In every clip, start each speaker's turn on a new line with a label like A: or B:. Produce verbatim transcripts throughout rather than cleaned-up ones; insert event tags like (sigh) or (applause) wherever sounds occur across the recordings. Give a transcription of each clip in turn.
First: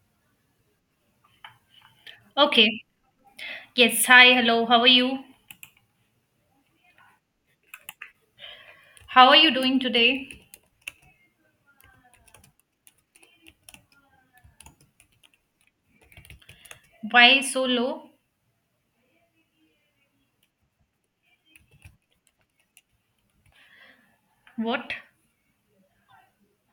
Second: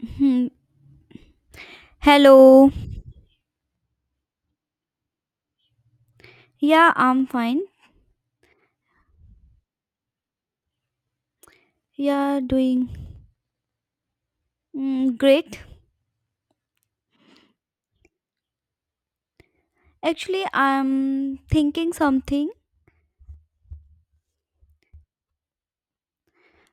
A: Hmm. Hello.
B: Okay. Yes. Hi. Hello. How are you?
A: Yeah, I'm fine.
B: How are you doing today?
A: Yeah, doing mm, great.
B: Why so low?
A: Actually, I'm thinking something.
B: What?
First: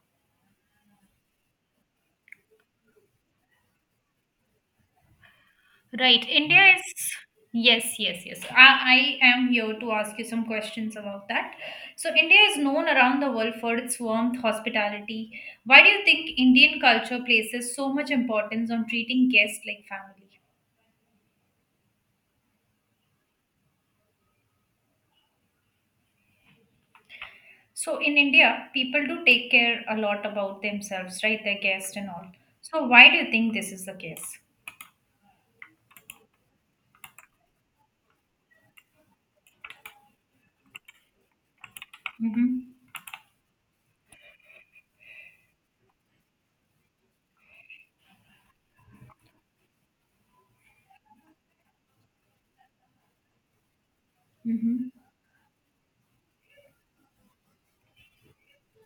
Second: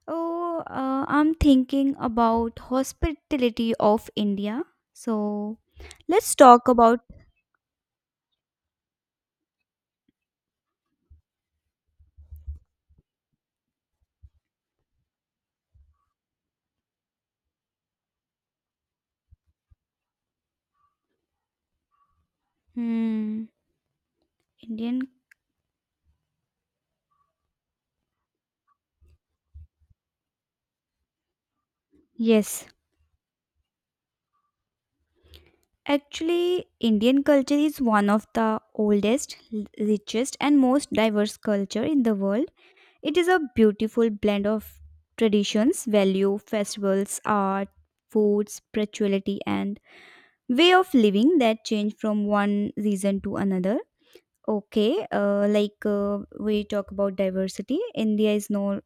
A: Oh, uh, I'm thinking about hospitality of India. So,
B: Right.
A: let's talk
B: India
A: about
B: is. Yes. Yes. Yes. I, I am here to ask you some questions about that. So, India is known around the world for its warmth, hospitality. Why do you think Indian culture places so much importance on treating guests like family?
A: hmm, Indian.
B: So, in India, people do take care a lot about themselves, right? Their guests and all.
A: Yes.
B: So, why do you think this is the case?
A: Actually, Indian culture is one of the oldest, l- richest, and most diverse culture in the world.
B: Mm-hmm.
A: It is a beautiful blend of traditions, value, festivals, art, food, spirituality, and way of living that change from one season to another.
B: Mm-hmm.
A: Okay, uh, like uh, we talk about diversity. India is known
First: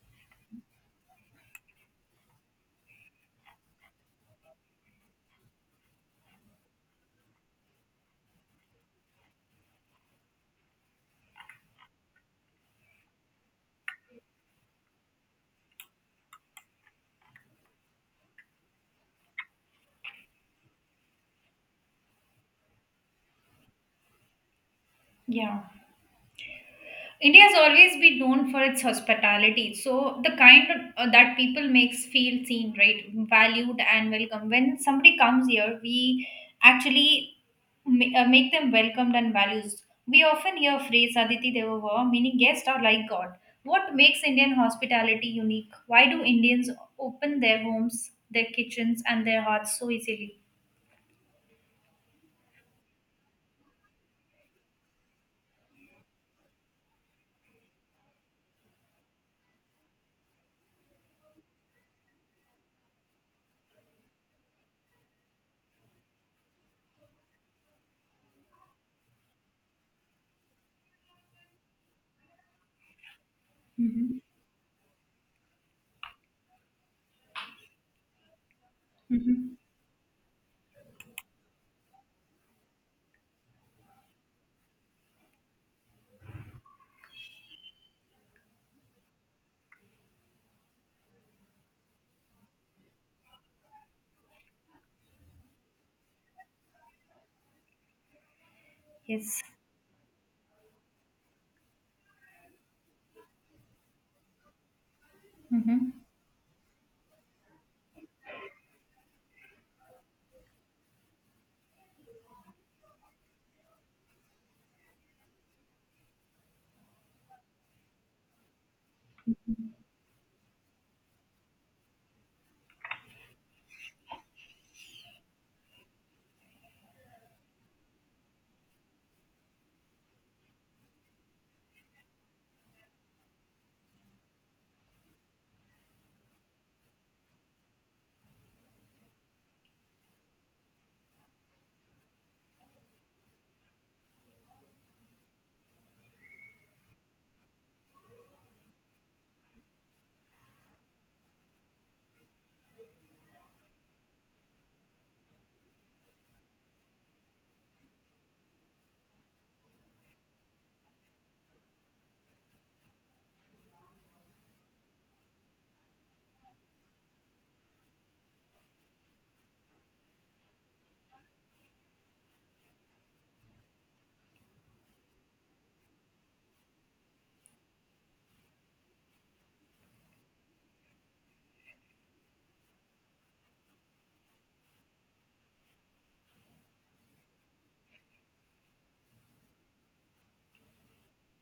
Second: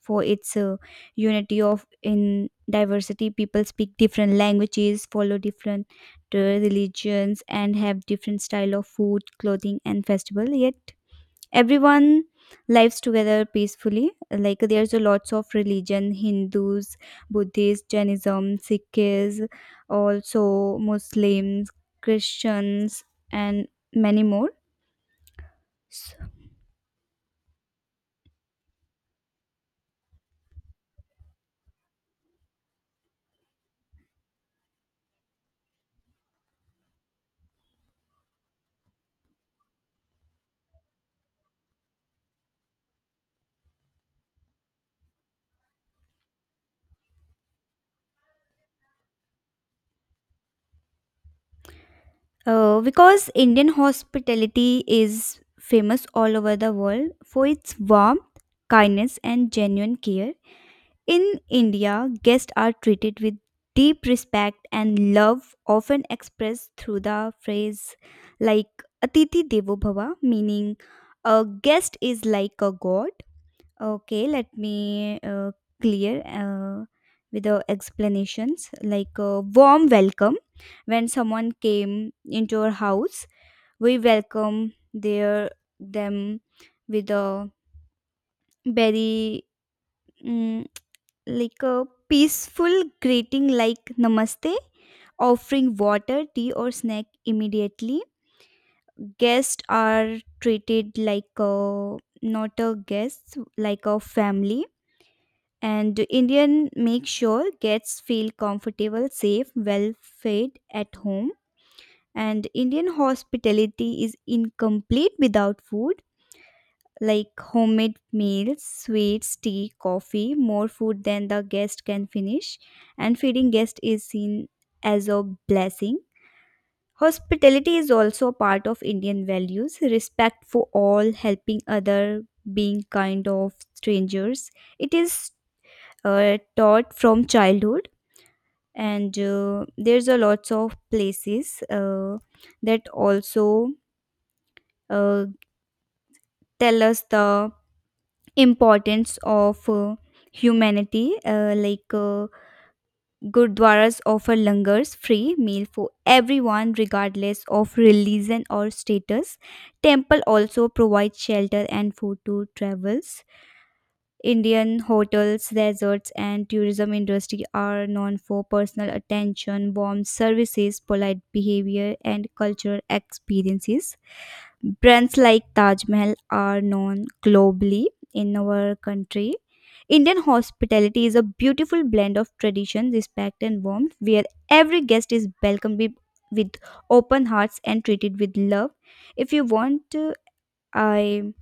A: for its uh, unity of in diversity. People speak different languages, follow different uh, religions, and have different style of food, clothing, and festival. Yet everyone lives together peacefully, like there's a lots of religion: Hindus, Buddhists, Jainism, Sikhs, also Muslims, Christians, and many more.
B: Yeah.
A: S-
B: India has always been known for its hospitality. So the kind uh, that people makes feel seen, right, valued and welcome. When somebody comes here, we actually ma- uh, make them welcomed and values. We often hear phrase "Aditi Deva Bhava," meaning guests are like God. What makes Indian hospitality unique? Why do Indians open their homes, their kitchens, and their hearts so easily?
A: uh, because Indian hospitality is famous all over the world for its warmth, kindness, and genuine care. In India, guests are treated with deep respect and love, often expressed through the phrase like Atiti Devo Bhava, meaning a guest is like a god.
B: Mm-hmm.
A: Okay, let me uh, clear uh, with the explanations, like a
B: Mm-hmm.
A: warm welcome. When someone came into our house, we welcome their them with a very Mm, like a peaceful greeting, like namaste, offering water, tea, or snack immediately.
B: Yes.
A: Guests are treated like a, not a guest, like a family.
B: Mm-hmm.
A: And Indian make sure guests feel comfortable, safe, well fed at home. And Indian hospitality is incomplete without food, like homemade meals, sweets, tea, coffee, more food than the guest can finish, and feeding guest is seen as a blessing. Hospitality is also a part of Indian values, respect for all, helping other, being kind of strangers. It is uh, taught from childhood. And uh, there's a lots of places uh, that also uh, tell us the importance of uh, humanity, uh, like uh, Gurdwaras offer langars, free meal for everyone regardless of religion or status. Temple also provide shelter and food to travels. Indian hotels, resorts, and tourism industry are known for personal attention, warm services, polite behavior, and cultural experiences. Brands like Taj Mahal are known globally in our country. Indian hospitality is a beautiful blend of tradition, respect, and warmth, where every guest is welcomed with, with open hearts and treated with love. If you want, uh, I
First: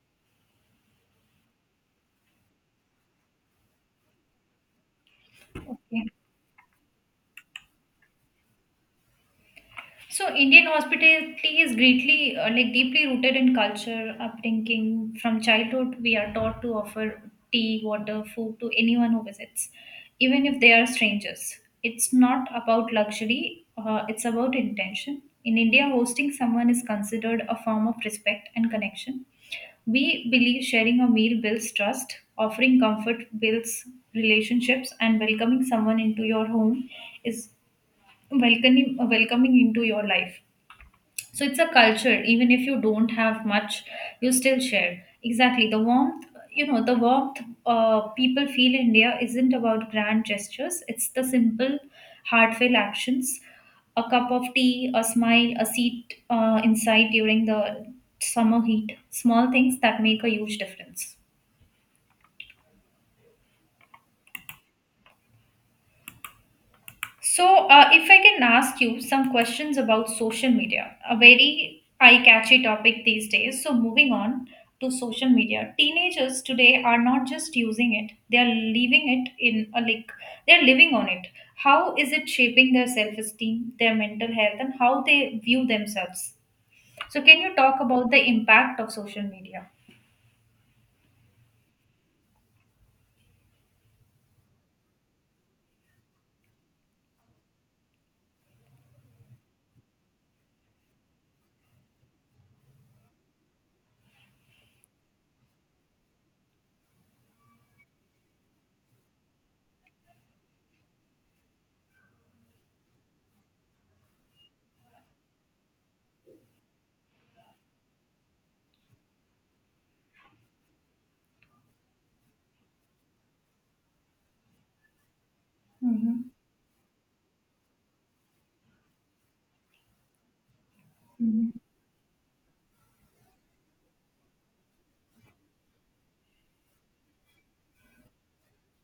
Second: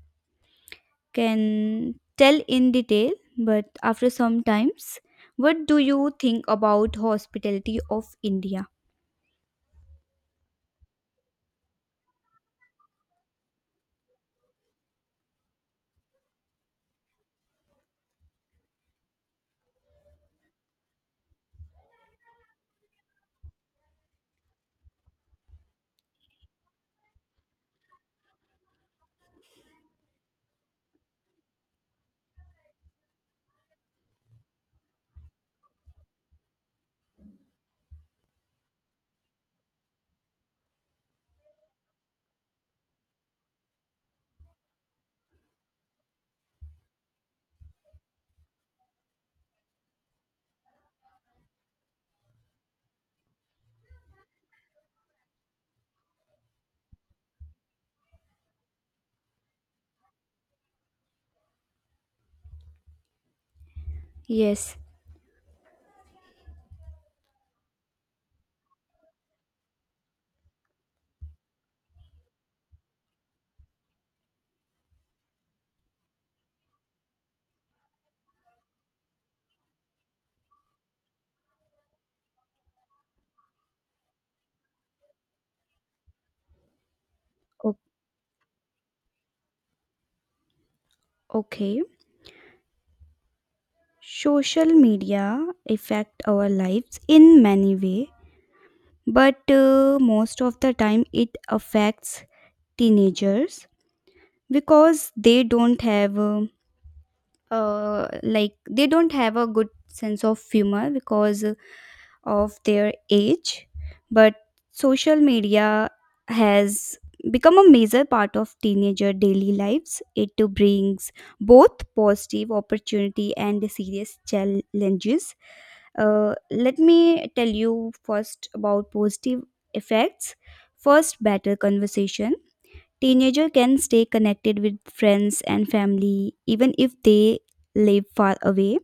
A: can tell in detail, but after some times, what do
B: Okay.
A: you think about hospitality of India?
B: So Indian hospitality is greatly, uh, like deeply rooted in culture, upbringing. From childhood, we are taught to offer tea, water, food to anyone who visits, even if they are strangers. It's not about luxury; uh, it's about intention. In India, hosting someone is considered a form of respect and connection. We believe sharing a meal builds trust, offering comfort builds relationships, and welcoming someone into your home is welcoming welcoming into your life. So it's a culture, even if you don't have much, you still share. Exactly. The warmth, you know, the warmth uh, people feel in India isn't about grand gestures, it's the simple, heartfelt actions. A cup of tea, a smile, a seat uh, inside during the summer heat. Small things that make a huge difference.
A: Yes.
B: So, uh, if I can ask you some questions about social media, a very eye catchy topic these days. So, moving on to social media, teenagers today are not just using it, they are leaving it in a like, they are living on it. How is it shaping their self esteem, their mental health, and how they view themselves? So, can you
A: O-
B: talk about the impact of social media?
A: okay. Social media affect our lives in many way, but uh, most of the time it affects teenagers because they don't have uh, uh, like they don't have a good sense of humor because of their age. But social media has become a major part of teenager daily lives. It too brings both positive opportunity and serious challenges.
B: Mm-hmm.
A: Uh, let me tell you first about positive effects. First,
B: Mm-hmm.
A: better conversation. Teenager can stay connected with friends and family even if they live far away.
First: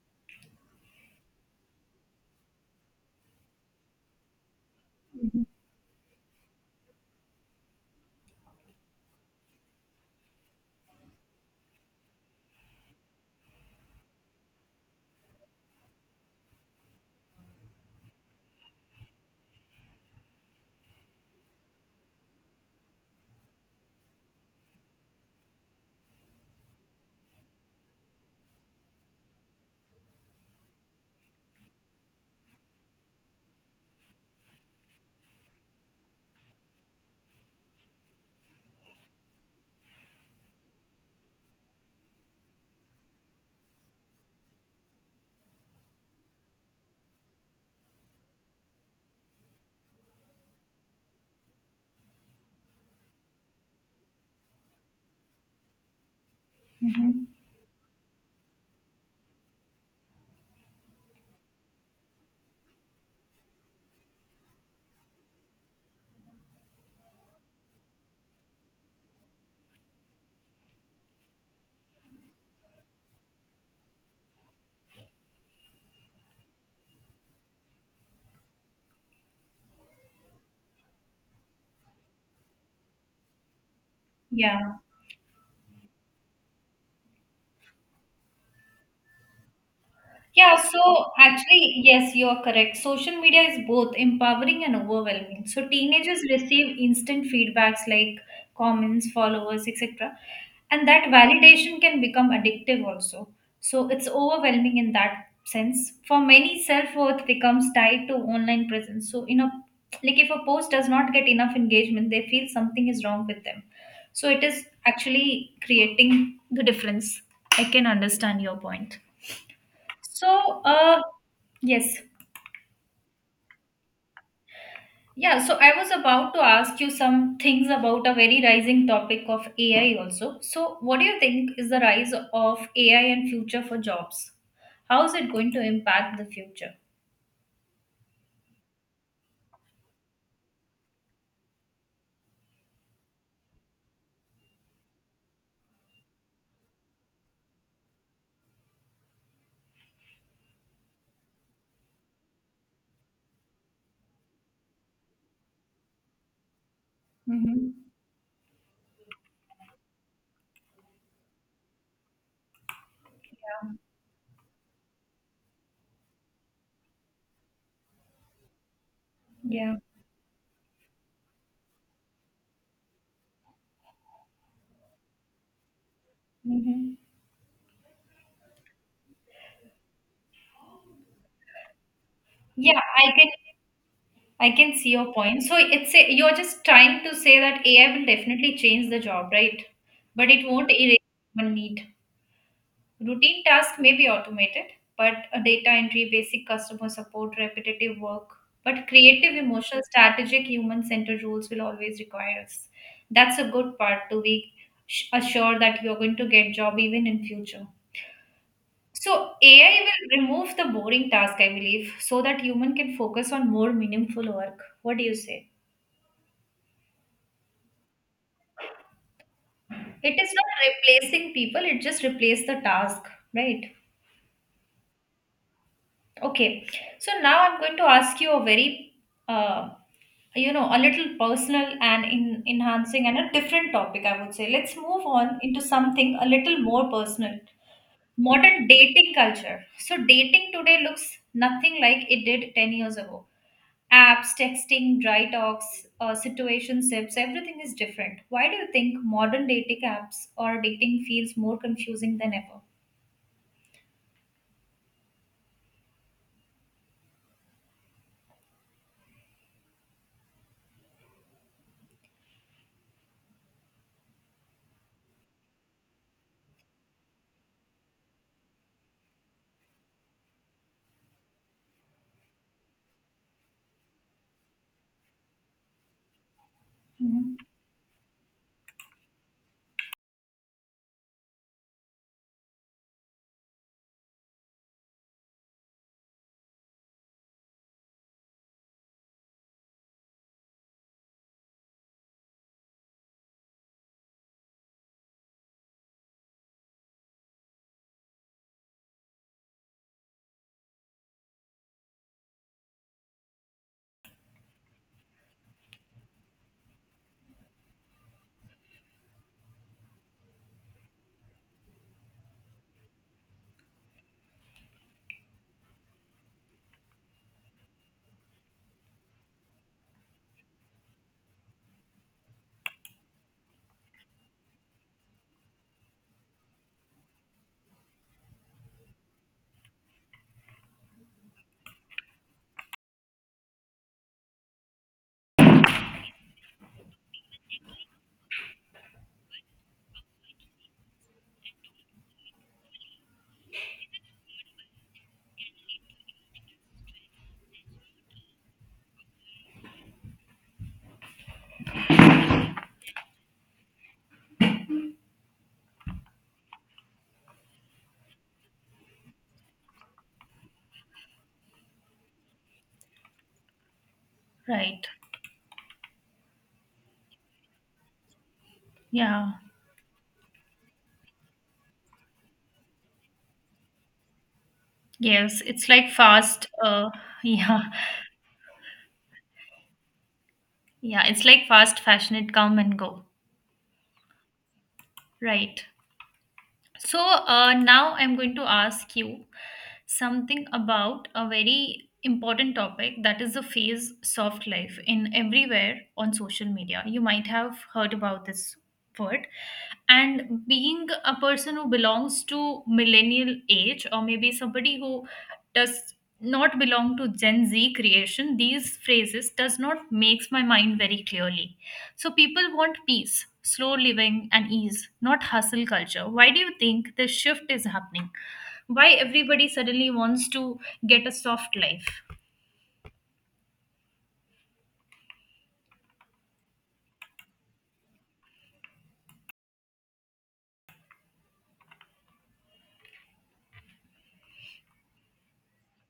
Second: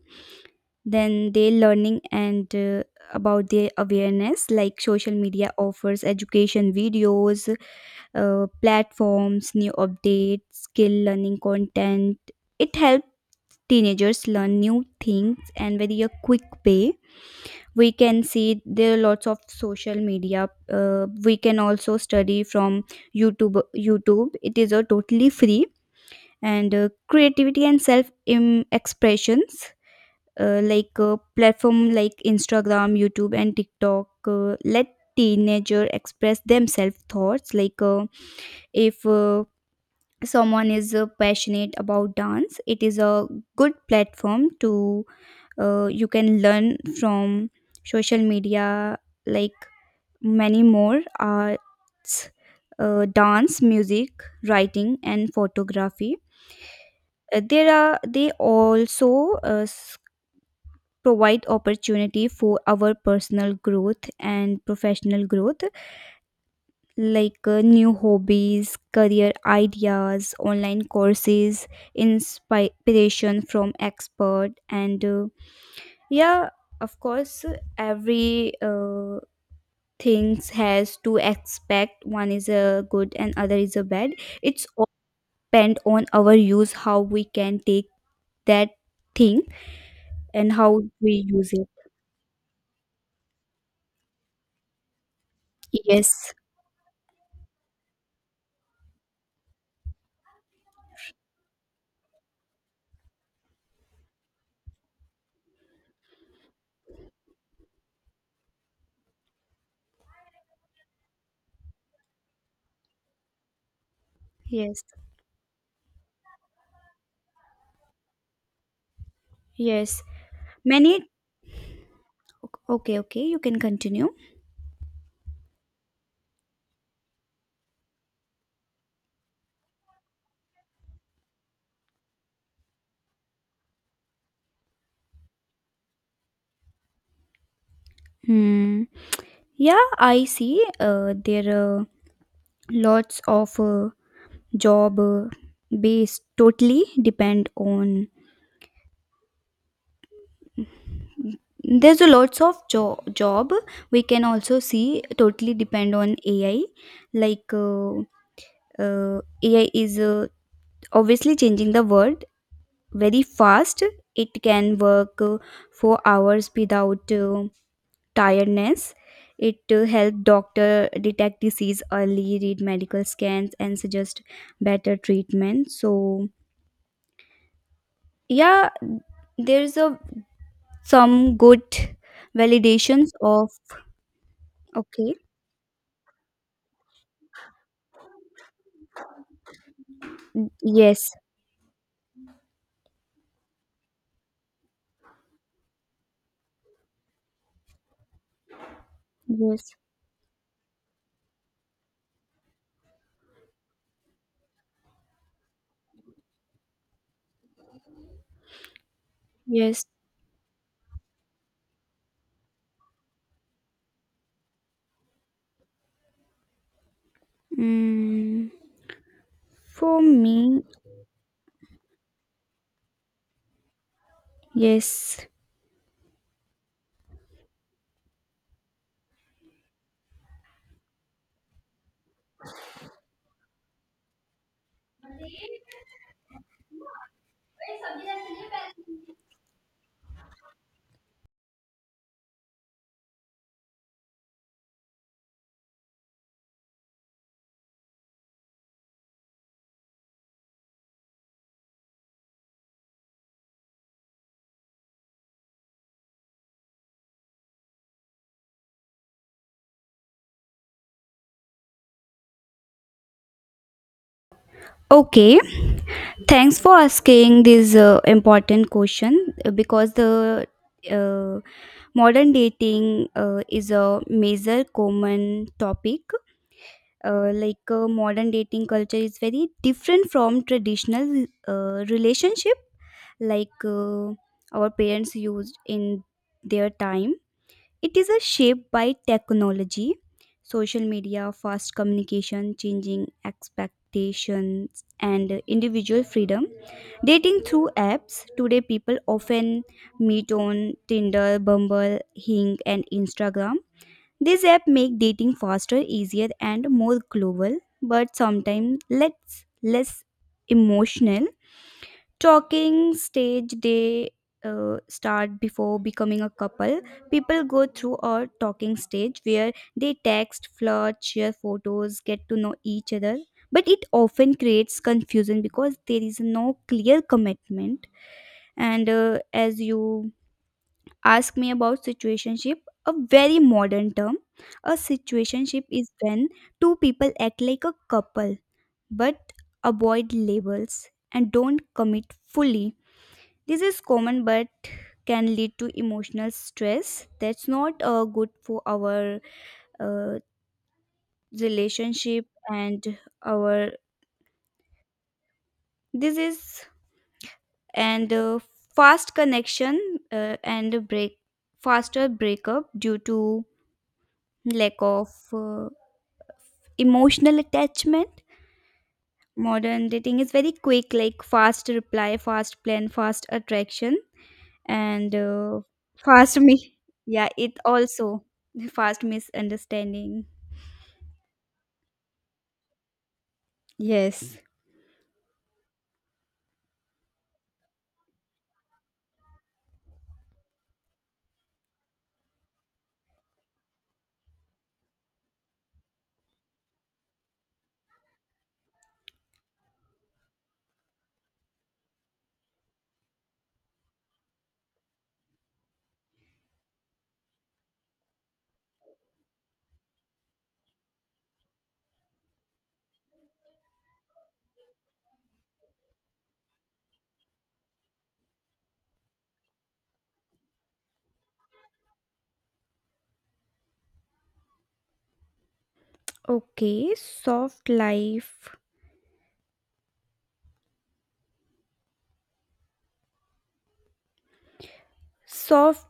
A: Then they learning and uh, about their awareness, like social media offers education videos, uh, platforms, new updates, skill learning content. It helps teenagers learn new things and very a quick way. We can see there are lots of social media. Uh, we can also study from YouTube. YouTube, it is a totally free. And uh, creativity and self im- expressions, uh, like uh, platform like Instagram, YouTube, and TikTok uh, let teenager express themselves thoughts, like uh, if uh, someone is uh, passionate about dance, it is a good platform to uh, you can learn from social media, like many more arts, uh, dance, music, writing, and photography.
B: Mm-hmm.
A: Uh, there are they also uh, s- provide opportunity for our personal growth and professional growth, like uh, new hobbies, career ideas, online courses, inspiration from expert. And uh, yeah, of course every uh, things has two aspect, one is a good and other is a bad. It's
B: Yeah.
A: all depend on our use, how we can take that thing and
B: Yeah, so
A: how we use it.
B: actually, yes, you are correct. Social media is both empowering and overwhelming. So teenagers
A: Yes,
B: receive instant feedbacks like comments, followers, et cetera. And that validation can become addictive also. So it's overwhelming in that sense. For many, self-worth becomes tied to online presence. So, you know, like if a post does not get enough engagement, they feel something is wrong with them. So it is
A: yes,
B: actually creating the difference. I can understand your point.
A: yes.
B: So, uh,
A: Many.
B: yes.
A: Okay, okay. You can continue.
B: Yeah, so I was about to ask you some things about a very rising topic of A I also. So, what do you think is the rise of A I and future for jobs? How is it going to impact the future?
A: Hmm. Yeah, I see. Uh, there are lots of uh, job uh, based totally depend on. There's a lots of jo- job we can also see totally depend on A I. Like
B: Mm-hmm.
A: uh, uh, A I is uh, obviously changing the world very
B: Yeah.
A: fast. It can work uh, for hours without. Uh, tiredness. It
B: Yeah.
A: uh, help doctor detect disease early, read medical scans, and suggest better treatment. So
B: Mm-hmm.
A: yeah, there's a some good
B: Yeah,
A: validations
B: I can
A: of.
B: I can see your
A: Okay.
B: point. So it's a, you're just trying to say that A I will definitely change the job, right? But it won't erase
A: Yes,
B: human need. Routine tasks may be automated, but a data entry, basic customer support, repetitive work, but creative,
A: yes,
B: emotional, strategic, human centered roles will always require us. That's a good part to be sh- assured that you're going to get job even in future. So A I
A: yes.
B: will remove the boring task, I believe, so that human can focus on more meaningful work. What do you say?
A: mm, for
B: It is
A: me,
B: not replacing people; it just replaces the task, right?
A: yes.
B: Okay, so now I'm going to ask you a very, uh, you know, a little personal and in, enhancing and a different topic, I would say. Let's move on into something a little more personal. Modern dating culture. So, dating today looks nothing like it did ten years ago. Apps, texting, dry talks, uh, situationships, everything is different. Why do you think modern dating apps or dating feels more confusing than ever?
A: Okay, thanks for asking this uh, important question uh, because the uh, modern dating uh, is a major common topic. Uh,
B: Mhm.
A: like uh, modern dating culture is very different from traditional uh, relationship, like uh, our parents used in their time. It is a shaped by technology, social media, fast communication, changing expectations, and individual freedom. Dating through apps, today people often meet on Tinder, Bumble, Hing, and Instagram. These apps make dating faster, easier, and more global, but sometimes less less emotional. Talking stage, they uh, start before becoming a couple. People go through a talking stage where they text, flirt, share photos, get to know each other, but it often creates confusion because there is no clear commitment. And uh, as you ask me about situationship, a very modern term, a situationship is when two people act like a couple but avoid labels and don't commit fully. This is common but can lead to emotional stress that's not uh, good for our uh, relationship. And our, this is, and uh, fast connection, uh, and break, faster breakup due to lack
B: Right.
A: of uh, emotional attachment.
B: Yeah.
A: Modern dating is very quick, like fast reply, fast plan, fast attraction, and
B: Yes,
A: uh,
B: it's like
A: fast
B: fast.
A: me.
B: Uh, (laughs)
A: Yeah, it
B: yeah,
A: also fast misunderstanding.
B: yeah, it's like fast fashion. It come and go,
A: Yes.
B: right? So uh, now I'm going to ask you something about a very important topic that is the phase soft life in everywhere on social media. You might have heard about this word. And being a person who belongs to millennial age or maybe somebody who does not belong to Gen Z creation, these phrases does not makes my mind very clearly so people want peace, slow living, and ease, not hustle culture. Why do you think this shift is happening? Why everybody suddenly wants to get a soft life?
A: Okay, soft life. Soft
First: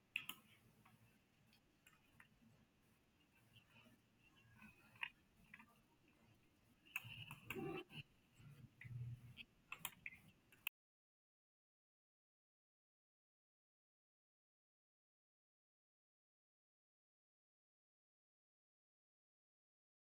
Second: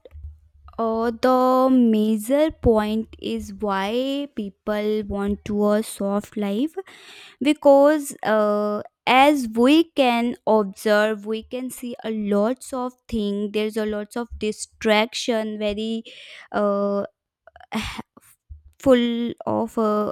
A: uh, The major point is why people want to a soft life, because uh, as we can observe, we can see a lots of thing. There's a lots of distraction, very uh, (sighs) full of uh,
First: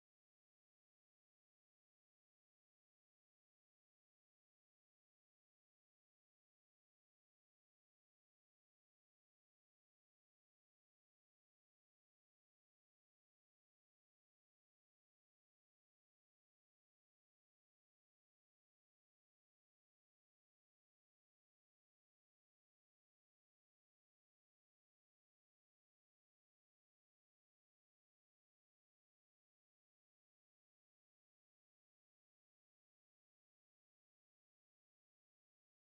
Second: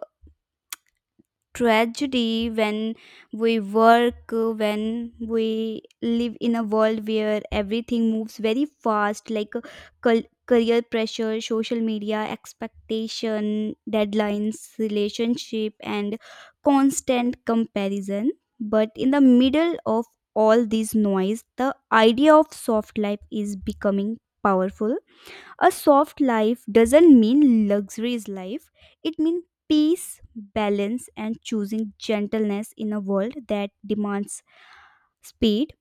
A: tragedy. When we work, uh, when we live in a world where everything moves very fast, like uh, cul- career pressure, social media expectation, deadlines, relationship, and constant comparison. But in the middle of all this noise, the idea of soft life is becoming powerful. A soft life doesn't mean luxurious life. It means peace, balance, and choosing gentleness in a world that demands speed.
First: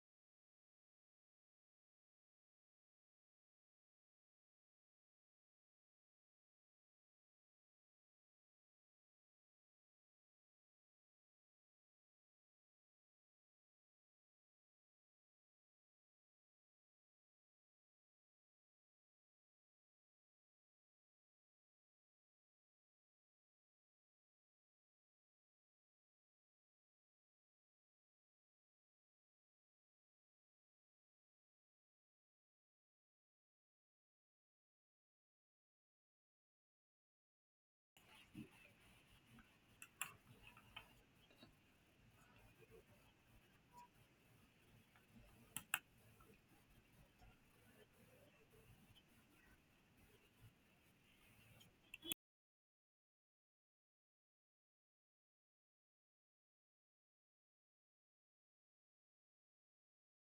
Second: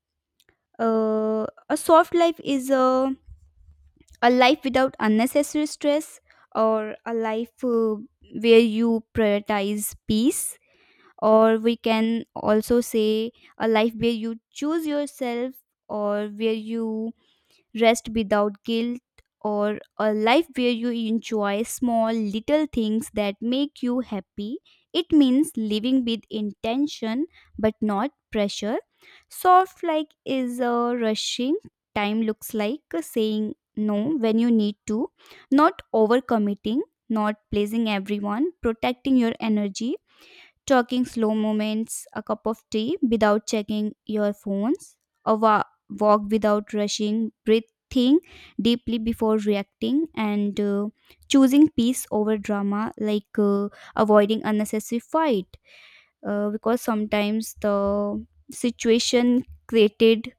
A: Uh, a soft life is a, a life without unnecessary stress, or a life uh, where you prioritize peace, or we can also say a life where you choose yourself, or where you rest without guilt, or a life where you enjoy small little things that make you happy. It means living with intention but not pressure. Soft like is a rushing time looks like saying no when you need to, not overcommitting, not pleasing everyone, protecting your energy, talking slow moments, a cup of tea without checking your phones, a wa- walk without rushing, breathing deeply before reacting, and uh, choosing peace over drama, like uh, avoiding unnecessary fight. Uh, because sometimes the situation created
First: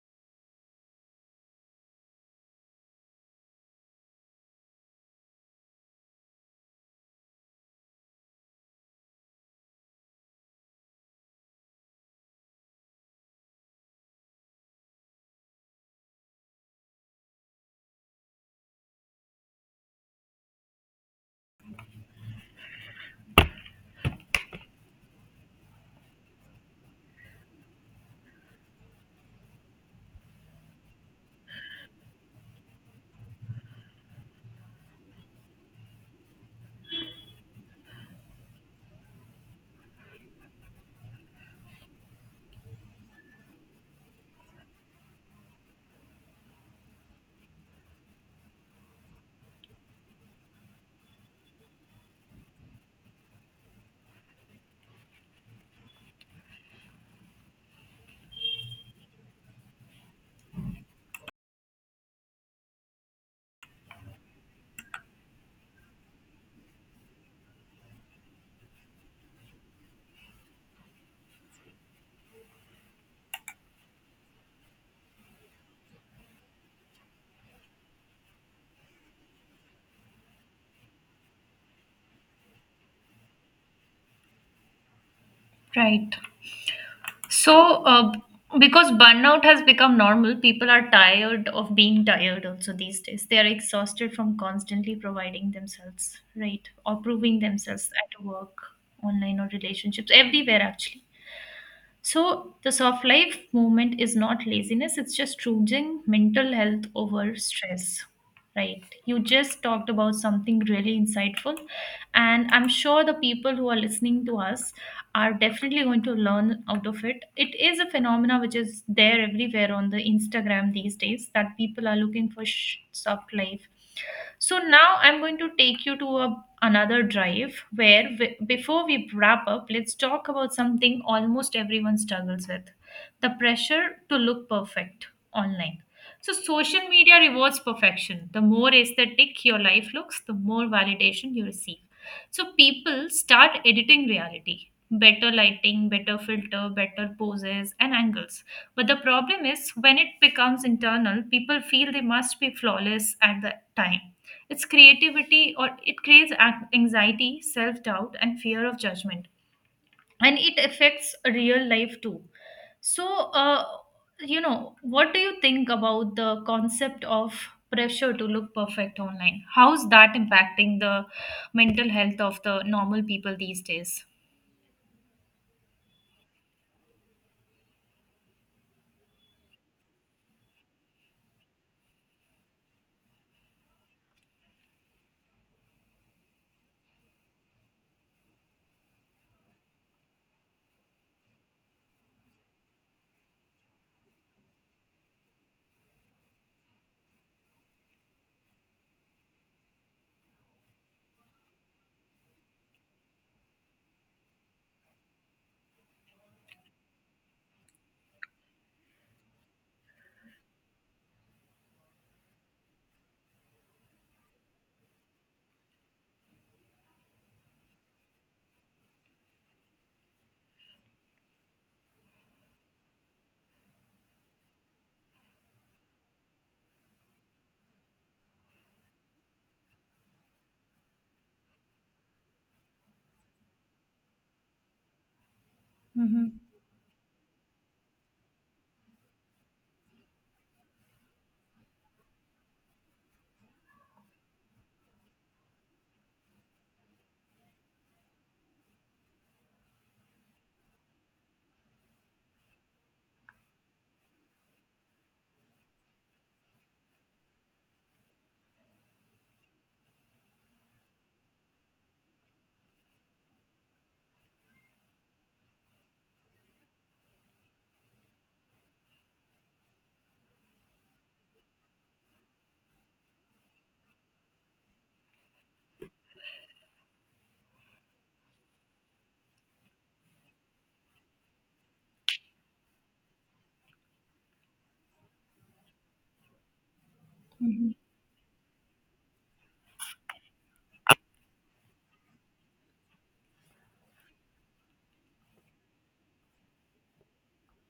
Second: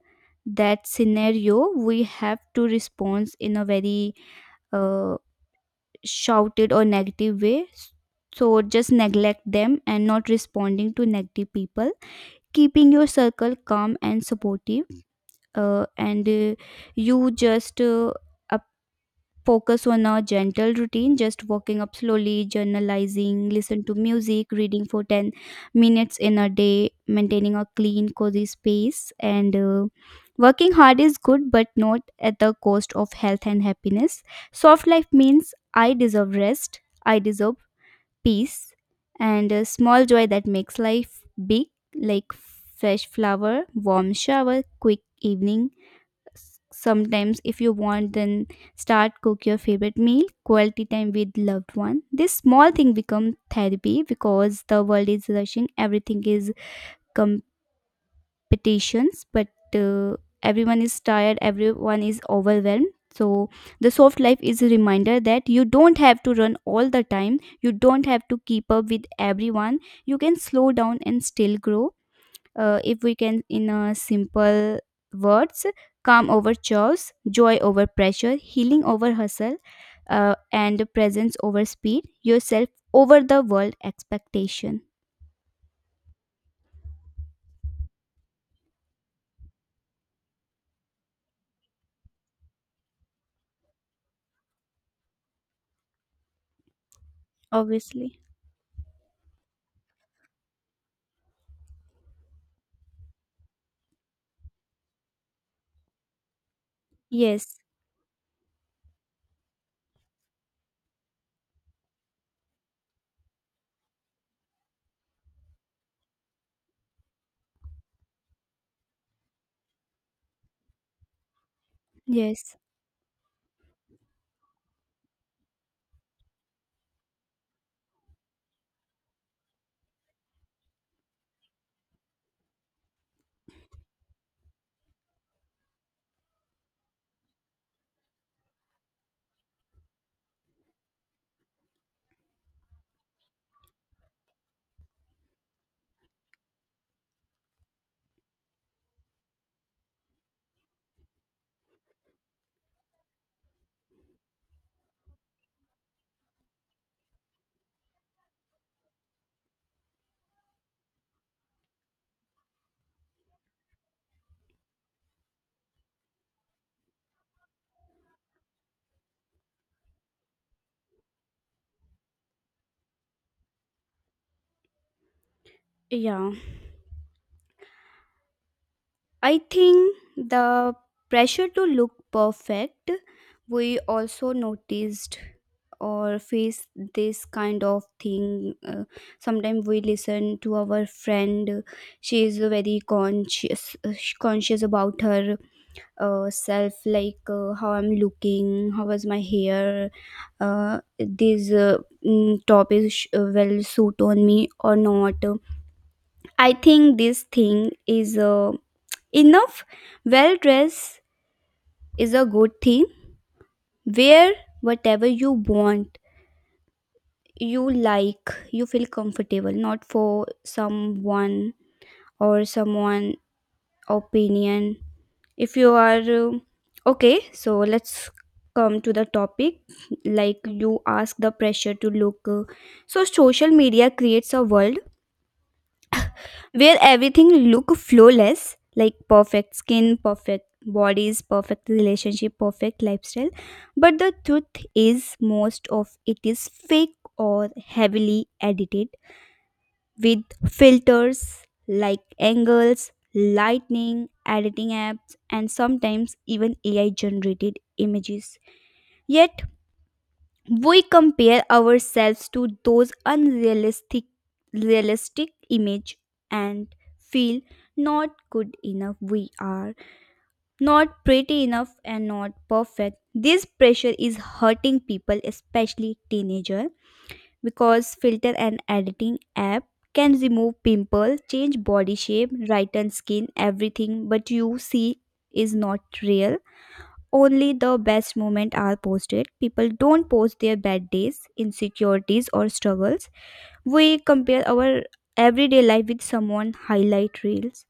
A: that scenario, we have to respond in a very uh, shouted or negative way. So just neglect them and not responding to negative people, keeping your circle calm and supportive. Uh, and uh, you just uh, focus on a gentle routine, just walking up slowly, journalizing, listen to music, reading for ten minutes in a day, maintaining a clean, cozy space. And uh, working hard is good, but not at the cost of health and happiness. Soft life means I deserve rest, I deserve peace, and a small joy that makes life big, like fresh flower, warm shower, quick evening. S- sometimes if you want, then start cook your favorite meal, quality time with loved one. This small thing become therapy, because the world is rushing, everything is competitions. But uh, everyone is tired, everyone is overwhelmed. So the soft life is a reminder that you don't have to run all the time, you don't have to keep up with everyone, you can slow down and still grow. Uh, if we can in a simple words, calm over chores, joy over pressure, healing over hustle, uh, and presence over speed, yourself over the world expectation.
B: Right. So, uh, because burnout has become normal, people are tired of being tired also these days. They are exhausted from constantly providing themselves, right? Or proving themselves
A: Obviously.
B: at work, online, or relationships, everywhere actually. So the soft life movement is not laziness, it's just choosing mental health over
A: Yes,
B: stress. Right. You just talked about something really insightful. And I'm sure the people who are listening to us are definitely going to learn out of it. It is a phenomena which is there everywhere on the Instagram these days that people are looking for
A: yes.
B: sh- soft life so now I'm going to take you to a, another drive where, w- before we wrap up, let's talk about something almost everyone struggles with the pressure to look perfect online. So, social media rewards perfection. The more aesthetic your life looks, the more validation you receive. So people start editing reality. Better lighting, better filter, better poses and angles. But the problem is when it becomes internal, people feel they must be flawless at the time. It's creativity or it creates ac- anxiety, self doubt, and fear of judgment and it affects real life too so uh, you know what do you think about the concept of pressure to look perfect online how's that impacting the mental health of the normal people these days?
A: Yeah, I think the pressure to look perfect, we also noticed or face this kind of thing. Uh, sometimes we listen to our friend, she is very conscious, uh, conscious about her uh, self, like uh, how I'm looking, how was my hair, uh, this uh, mm, top is sh- uh, well suit on me or not. I think this thing is. Uh, Enough well dressed is a good thing. Wear whatever you want, you like, you feel comfortable, not for someone or someone opinion. If you are uh, okay, so let's come to the topic, like you ask the pressure to look uh, so social media creates a world
B: Mm-hmm.
A: where everything look flawless, like perfect skin, perfect bodies, perfect relationship, perfect lifestyle. But the truth is most of it is fake or heavily edited with filters, like angles, lightning, editing apps, and sometimes even AI generated images. Yet we compare ourselves to those unrealistic, realistic image, and feel not good enough, we are not pretty enough and not perfect. This pressure is hurting people, especially teenager, because filter and editing app can remove pimple, change body shape, brighten skin, everything, but you see is not real. Only
B: Mm-hmm.
A: the best moments are posted. People don't post their bad days, insecurities, or struggles. We compare our everyday life with someone highlight reels.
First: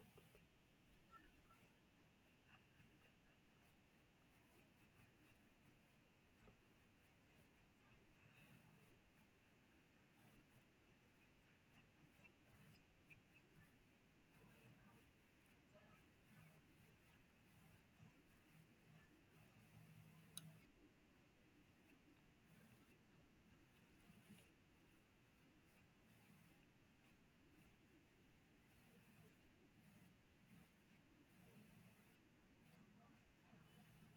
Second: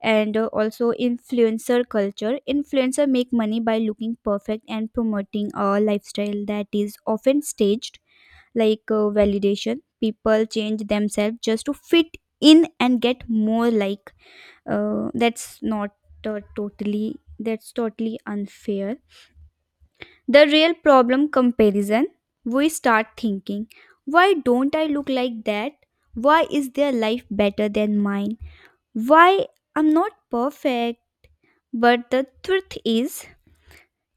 A: And uh, also influencer culture. Influencer make money by looking perfect and promoting a lifestyle that is often staged, like uh, validation. People change themselves just to fit in and get more like. Uh, that's not uh, totally. That's totally unfair. The real problem: comparison. We start thinking, why don't I look like that? Why is their life better than mine? Why I'm not perfect? But the truth is,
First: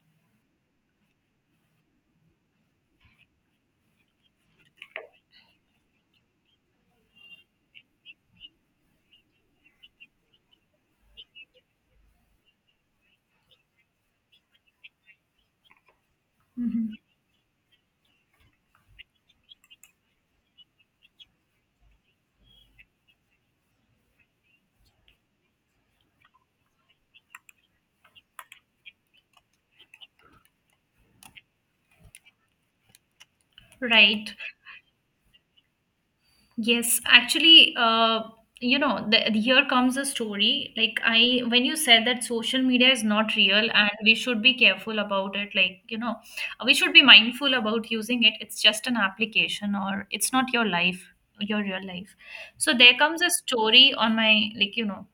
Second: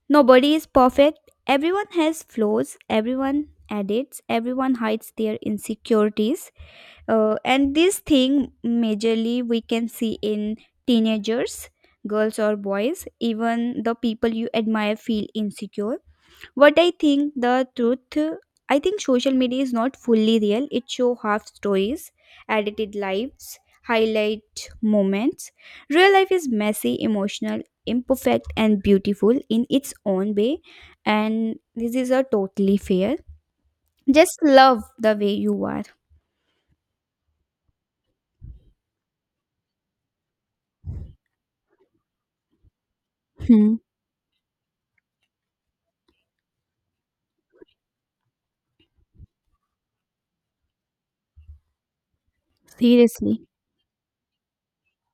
A: nobody is perfect. Everyone has flaws, everyone edits, everyone hides their insecurities. Uh, and this thing, majorly, we can see in teenagers, girls or boys. Even the people you admire feel insecure. What I
B: Mm-hmm.
A: think the truth, I think social media is not fully real. It show half stories, edited lives, highlight moments. Real life is messy, emotional, imperfect, and beautiful in its own way. And this is a totally fair.
B: Right.
A: Just love the way you are.
B: Yes, actually, uh, you know, the, here comes a story. Like I, when you said that social media is not real
A: Hmm.
B: and we should be careful about it, like, you know, we should be mindful about using it. It's just an application or it's not your life, your real life. So there comes a
A: Seriously.
B: story on my, like, you know,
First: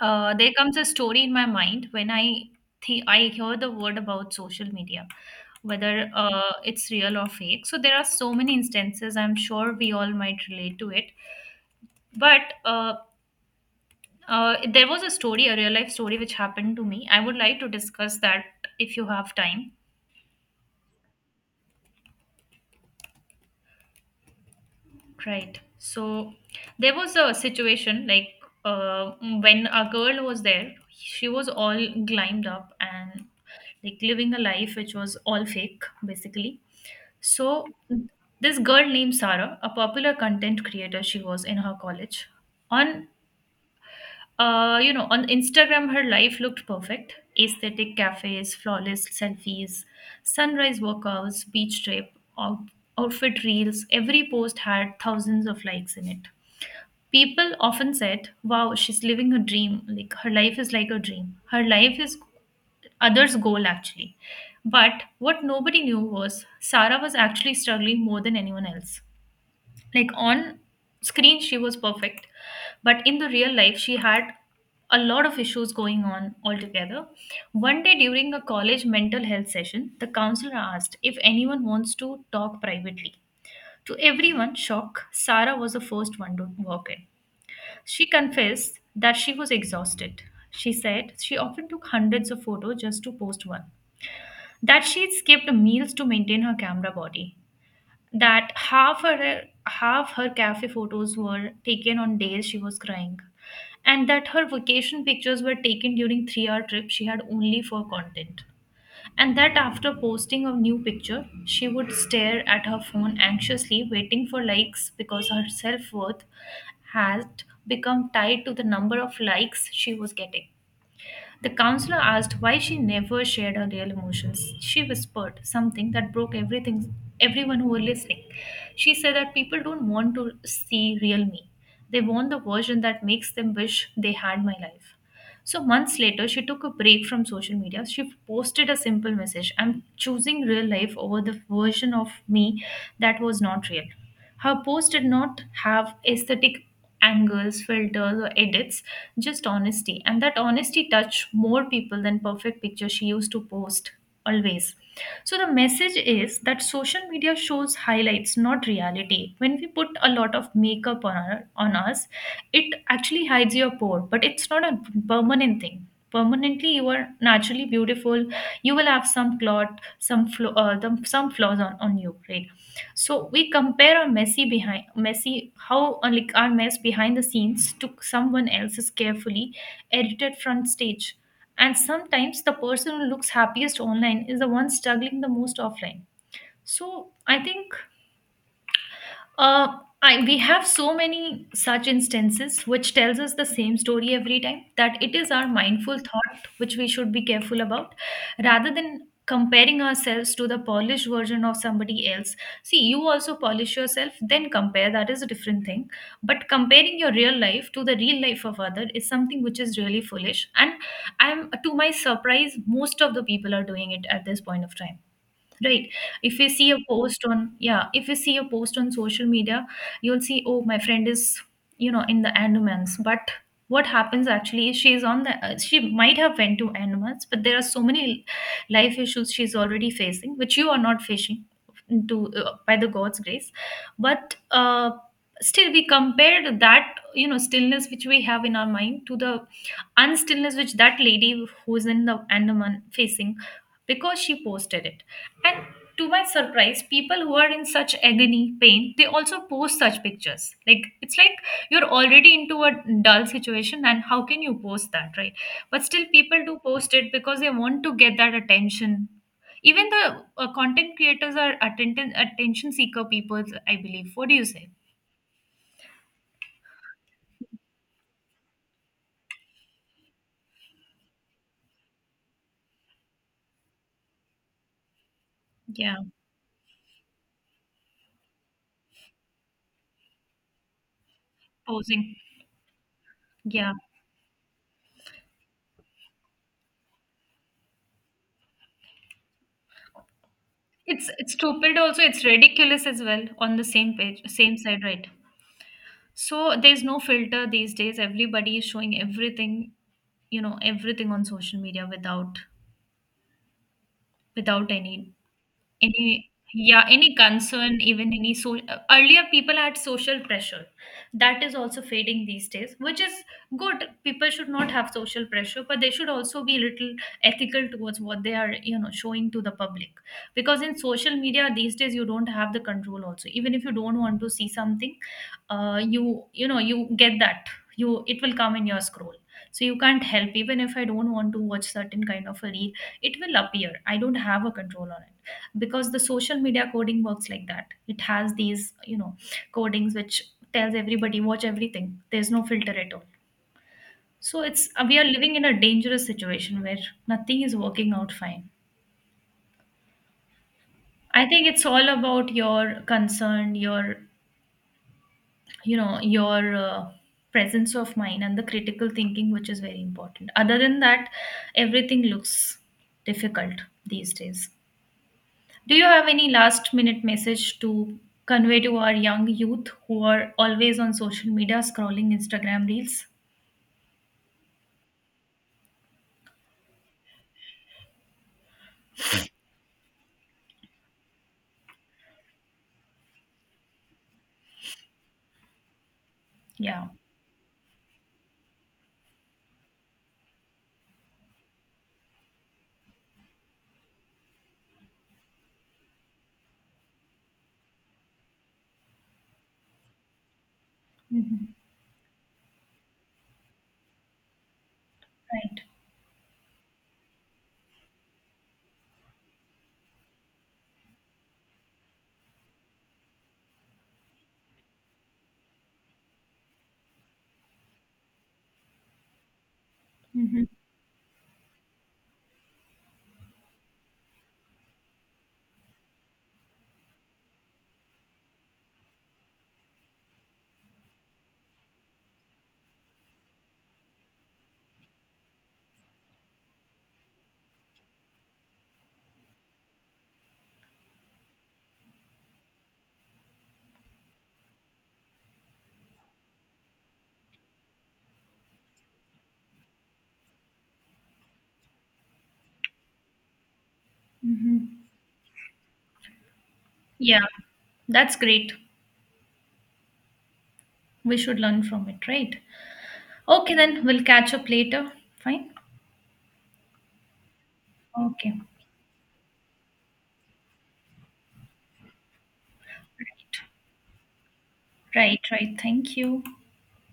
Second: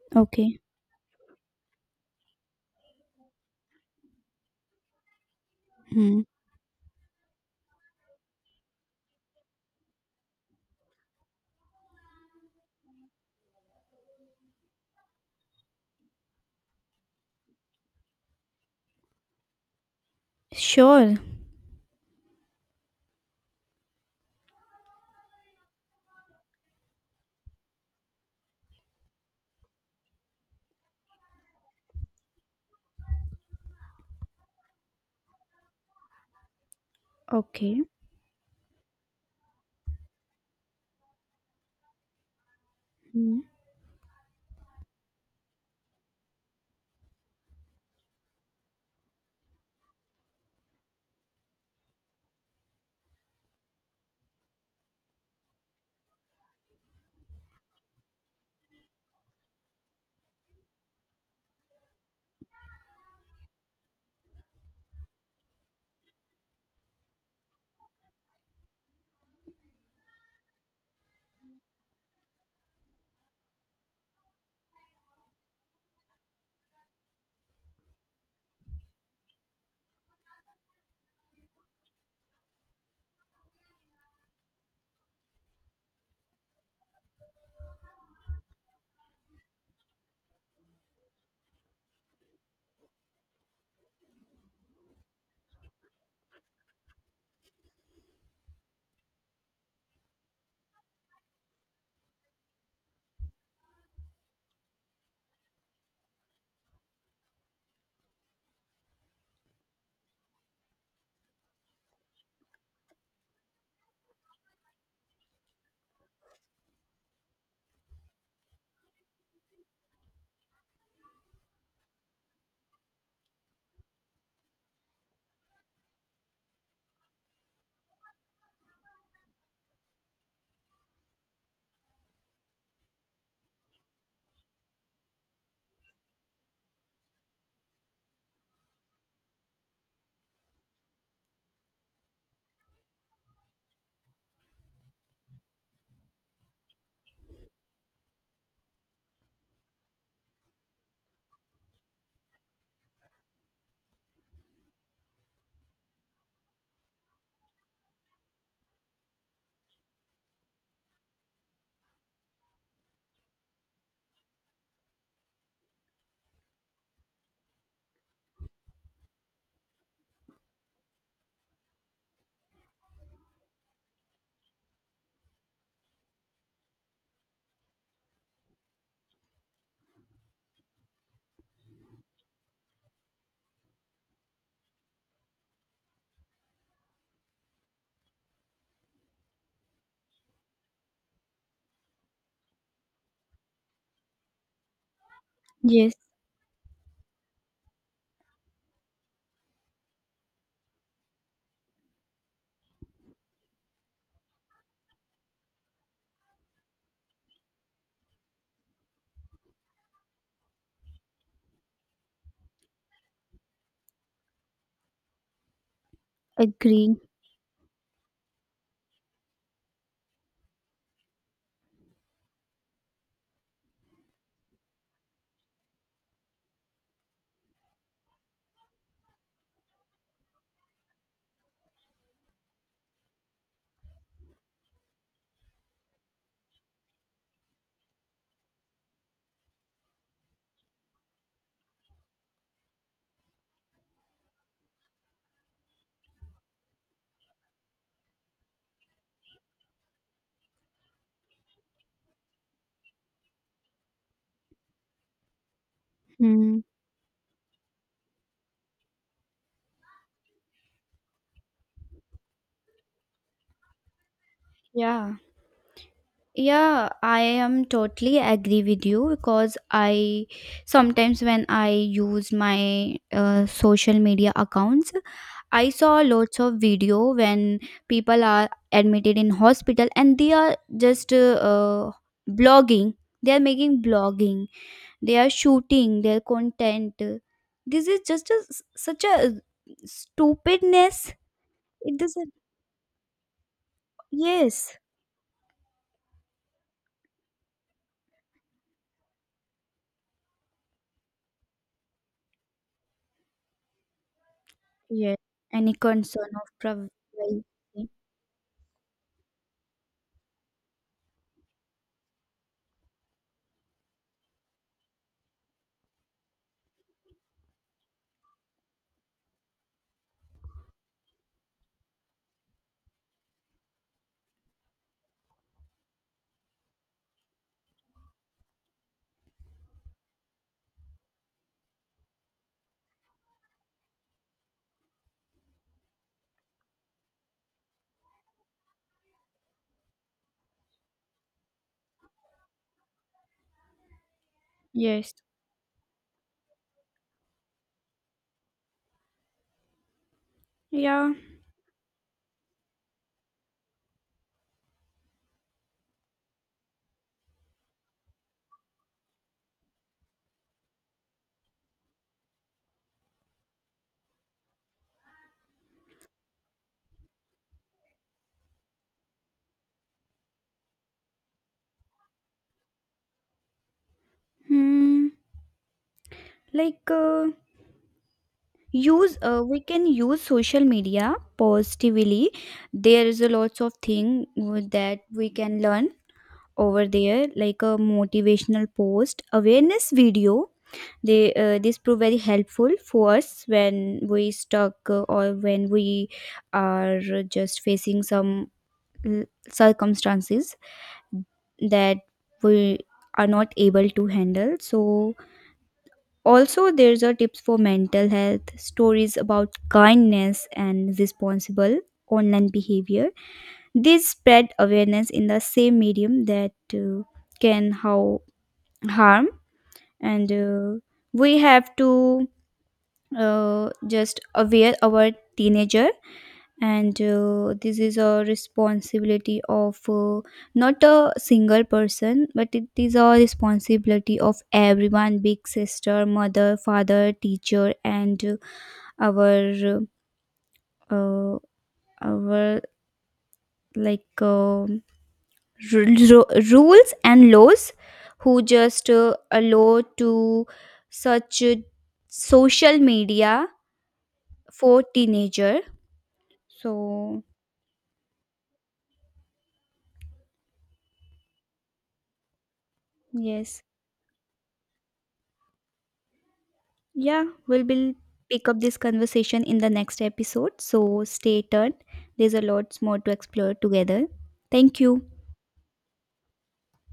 B: uh, there
A: Okay.
B: comes a story in my mind when I think I hear the word about social media. Whether
A: Hmm.
B: uh, it's real or fake. So, there are so many instances, I'm sure we all might relate to it but uh, uh, there was a story, a real life story, which happened to me. I would like to discuss that if you have time.
A: Sure.
B: Right. So there was a situation like uh, when a girl was there, she was all glammed up and like living a life which was all fake, basically. So
A: Okay.
B: this girl named Sarah, a popular content creator, she was in her college. On
A: Hmm.
B: Uh, you know, on Instagram, her life looked perfect. Aesthetic cafes, flawless selfies, sunrise workouts, beach trip, out- outfit reels. Every post had thousands of likes in it. People often said, "Wow, she's living a dream." Like, her life is like a dream. Her life is others' goal, actually. But what nobody knew was Sarah was actually struggling more than anyone else. Like on screen she was perfect but in the real life she had a lot of issues going on altogether. One day during a college mental health session the counselor asked if anyone wants to talk privately. To everyone's shock, Sarah was the first one to walk in. She confessed that she was exhausted. She said she often took hundreds of photos just to post one, that she skipped meals to maintain her camera body, that half her half her cafe photos were taken on days she was crying, and that her vacation pictures were taken during three hour trip she had only for content, and that after posting a new picture she would stare at her phone anxiously waiting for likes because her self-worth had become tied to the number of likes she was getting. The counselor asked why she never shared her real emotions. She whispered something that broke everything, everyone who were listening. She said that people don't want to see real me. They want the version that makes them wish they had my life. So months later, she took a break from social media. She posted a simple message: I'm choosing real life over the version of me that was not real. Her post did not have aesthetic angles, filters, or edits, just honesty. And that honesty touched more people than perfect pictures she used to post always. So the message is that social media shows highlights, not reality. When we put a lot of makeup on our, on us, it actually hides your pore, but it's not a permanent thing. Permanently, you are naturally beautiful. You will have some clot some flaw uh, the, some flaws on, on you, right? So we compare our messy behind messy how uh, like our mess behind the scenes to someone else's carefully edited front stage, and sometimes the person who looks happiest online is the one struggling the most offline. So I think uh, I, we have so many such instances which tells us the same story every time, that it is our
A: Yes.
B: mindful thought which we should be careful about, rather than comparing ourselves to the polished version of somebody else. See, you also polish yourself, then compare, that is a different thing. But comparing your real life to the real life of other is something which is really foolish, and I'm, to my surprise, most of the people are doing it at this point of time, right? if you see a
A: Agree.
B: post on yeah If you see a post on social media, you'll see, oh, my friend is, you know, in the Andamans. But what happens actually is she's on the uh, she might have went to Andamans, but there are so many life issues she's already facing which you are not facing, to uh, by the god's grace. But uh, still we compared that, you know, stillness which we have in our mind to the unstillness which that lady who's in the Andaman facing, because she posted it. And, to my surprise, people who are in such agony, pain, they also post such pictures. Like, it's like you're already into a dull situation, and how can you post that, right? But still, people do
A: Hmm.
B: post it because they want to get that attention. Even the uh, content creators are attention attention seeker people, I believe. What do you say?
A: Yeah. Yeah, I am totally agree with you, because I sometimes when I use my uh, social media accounts, I
B: Yeah,
A: saw lots of video when people are admitted in hospital, and they are just uh, uh,
B: posing.
A: blogging. They are
B: Yeah,
A: making blogging. They are shooting their content. This is just a, such a
B: it's
A: stupidness.
B: it's stupid.
A: It
B: Also, it's
A: doesn't.
B: ridiculous as well, on the same page, same
A: Yes.
B: side, right? So there's no filter these days. Everybody is showing everything, you know, everything on social media without without any
A: Yes. Any
B: any
A: concern of
B: yeah any
A: privacy?
B: concern, even any. So uh, earlier people had social pressure, that is also fading these days, which is good. People should not have social pressure, but they should also be a little ethical towards what they are, you know, showing to the public. Because in social media these days, you don't have the control also. Even if you don't want to see something, uh, you you know you get that, you it will come in your scroll. So you can't help. Even if I don't want to watch certain kind of a reel, it will appear. I don't have a control on it, because the social media coding works like that. It has these, you know, codings which tells everybody watch everything. There's no filter at all. So it's, uh, we are
A: Yes.
B: living in a dangerous situation where nothing is working out fine.
A: Yeah.
B: I think it's all about your concern, your, you know, your uh, presence of mind and the critical thinking, which is very important. Other than that, everything looks difficult these days. Do you have any last minute message to convey to our young youth who are always on social media scrolling Instagram reels?
A: Hmm. Like uh, use uh, we can use social media positively. There is a lots of thing with that we can learn
B: Yeah.
A: over there, like a motivational post, awareness video. They uh, this prove very helpful for us when we stuck, uh, or when we are just facing some l- circumstances
B: Hmm.
A: that we are not able to handle. So,
B: Right.
A: also, there's a tips for mental health, stories about kindness and responsible online behavior. These spread awareness in the same medium that uh, can how harm. And
B: Hmm.
A: uh, we have to uh, just aware our teenager. And uh, this is a responsibility of uh, not a single person, but it is a responsibility of everyone: big sister, mother, father, teacher, and uh, our uh, our like um ru- ru- rules and laws, who just uh, allow to such uh, social media for
B: Hmm.
A: teenager. So
B: Yeah, that's great. We should learn from it, right? Okay,
A: yes.
B: then we'll catch up later. Fine.
A: Yeah, we'll be
B: Okay.
A: pick up this conversation in the next episode. So stay tuned. There's a lot more to
B: Right.
A: explore together. Thank you.
B: Right. Right. Thank you.